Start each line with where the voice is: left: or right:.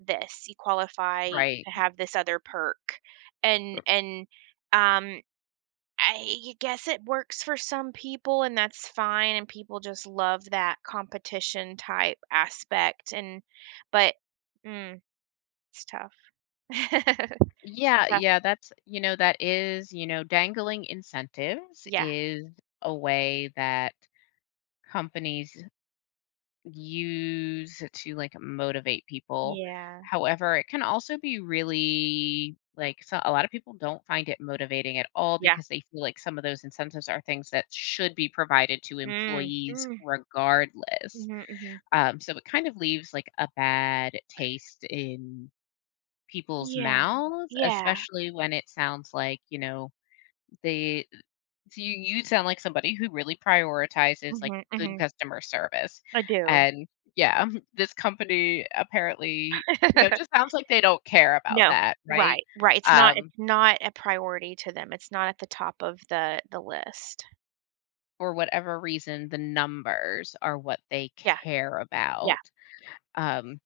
right: This. You qualify
left: Right.
right: to have this other perk. And
left: R
right: and, um, I guess it works for some people, and that's fine, and people just love that competition-type aspect and but mm, it's tough. It's
left: Yeah.
right: tough.
left: Yeah, that's you know, that is you know, dangling incentives
right: Yeah.
left: is a way that companies use to, like, motivate people.
right: Yeah.
left: However, it can also be really, like so, a lotta people don't find it motivating at all
right: Yeah.
left: because they feel like some of those incentives are things that should be provided to
right: Mm,
left: employees
right: mm.
left: regardless.
right: Mhm, mhm.
left: Um, so, it kind of leaves, like, a bad taste in people's
right: Yeah,
left: mouths,
right: yeah.
left: especially when it sounds like, you know, they th so you you sound like somebody who really prioritizes, like,
right: Mhm.
left: good
right: Mhm.
left: customer service,
right: I do.
left: and yeah, this company, apparently, you know, just sounds like they don't care about
right: No.
left: that, right?
right: Right, right. It's not it's
left: Um
right: not a priority to them. It's not at the top of the the list.
left: For whatever reason, the numbers are what they
right: Yeah.
left: care
right: Yeah.
left: about. Um,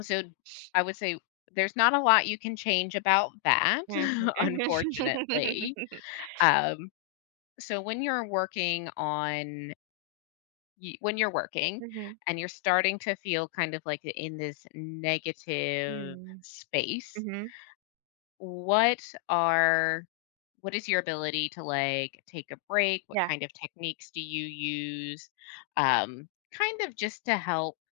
left: so, I would say there's not a lot you can change about that,
right: Mhm. Mhm.
left: unfortunately. Um, so, when you're working on y when you're working
right: Mhm.
left: and you're starting to feel kind of, like, th in this negative
right: Mm.
left: space
right: Mhm.
left: what are what is your ability to, like, take a break? What
right: Yeah.
left: kind of techniques do you use? Um, kind of just to help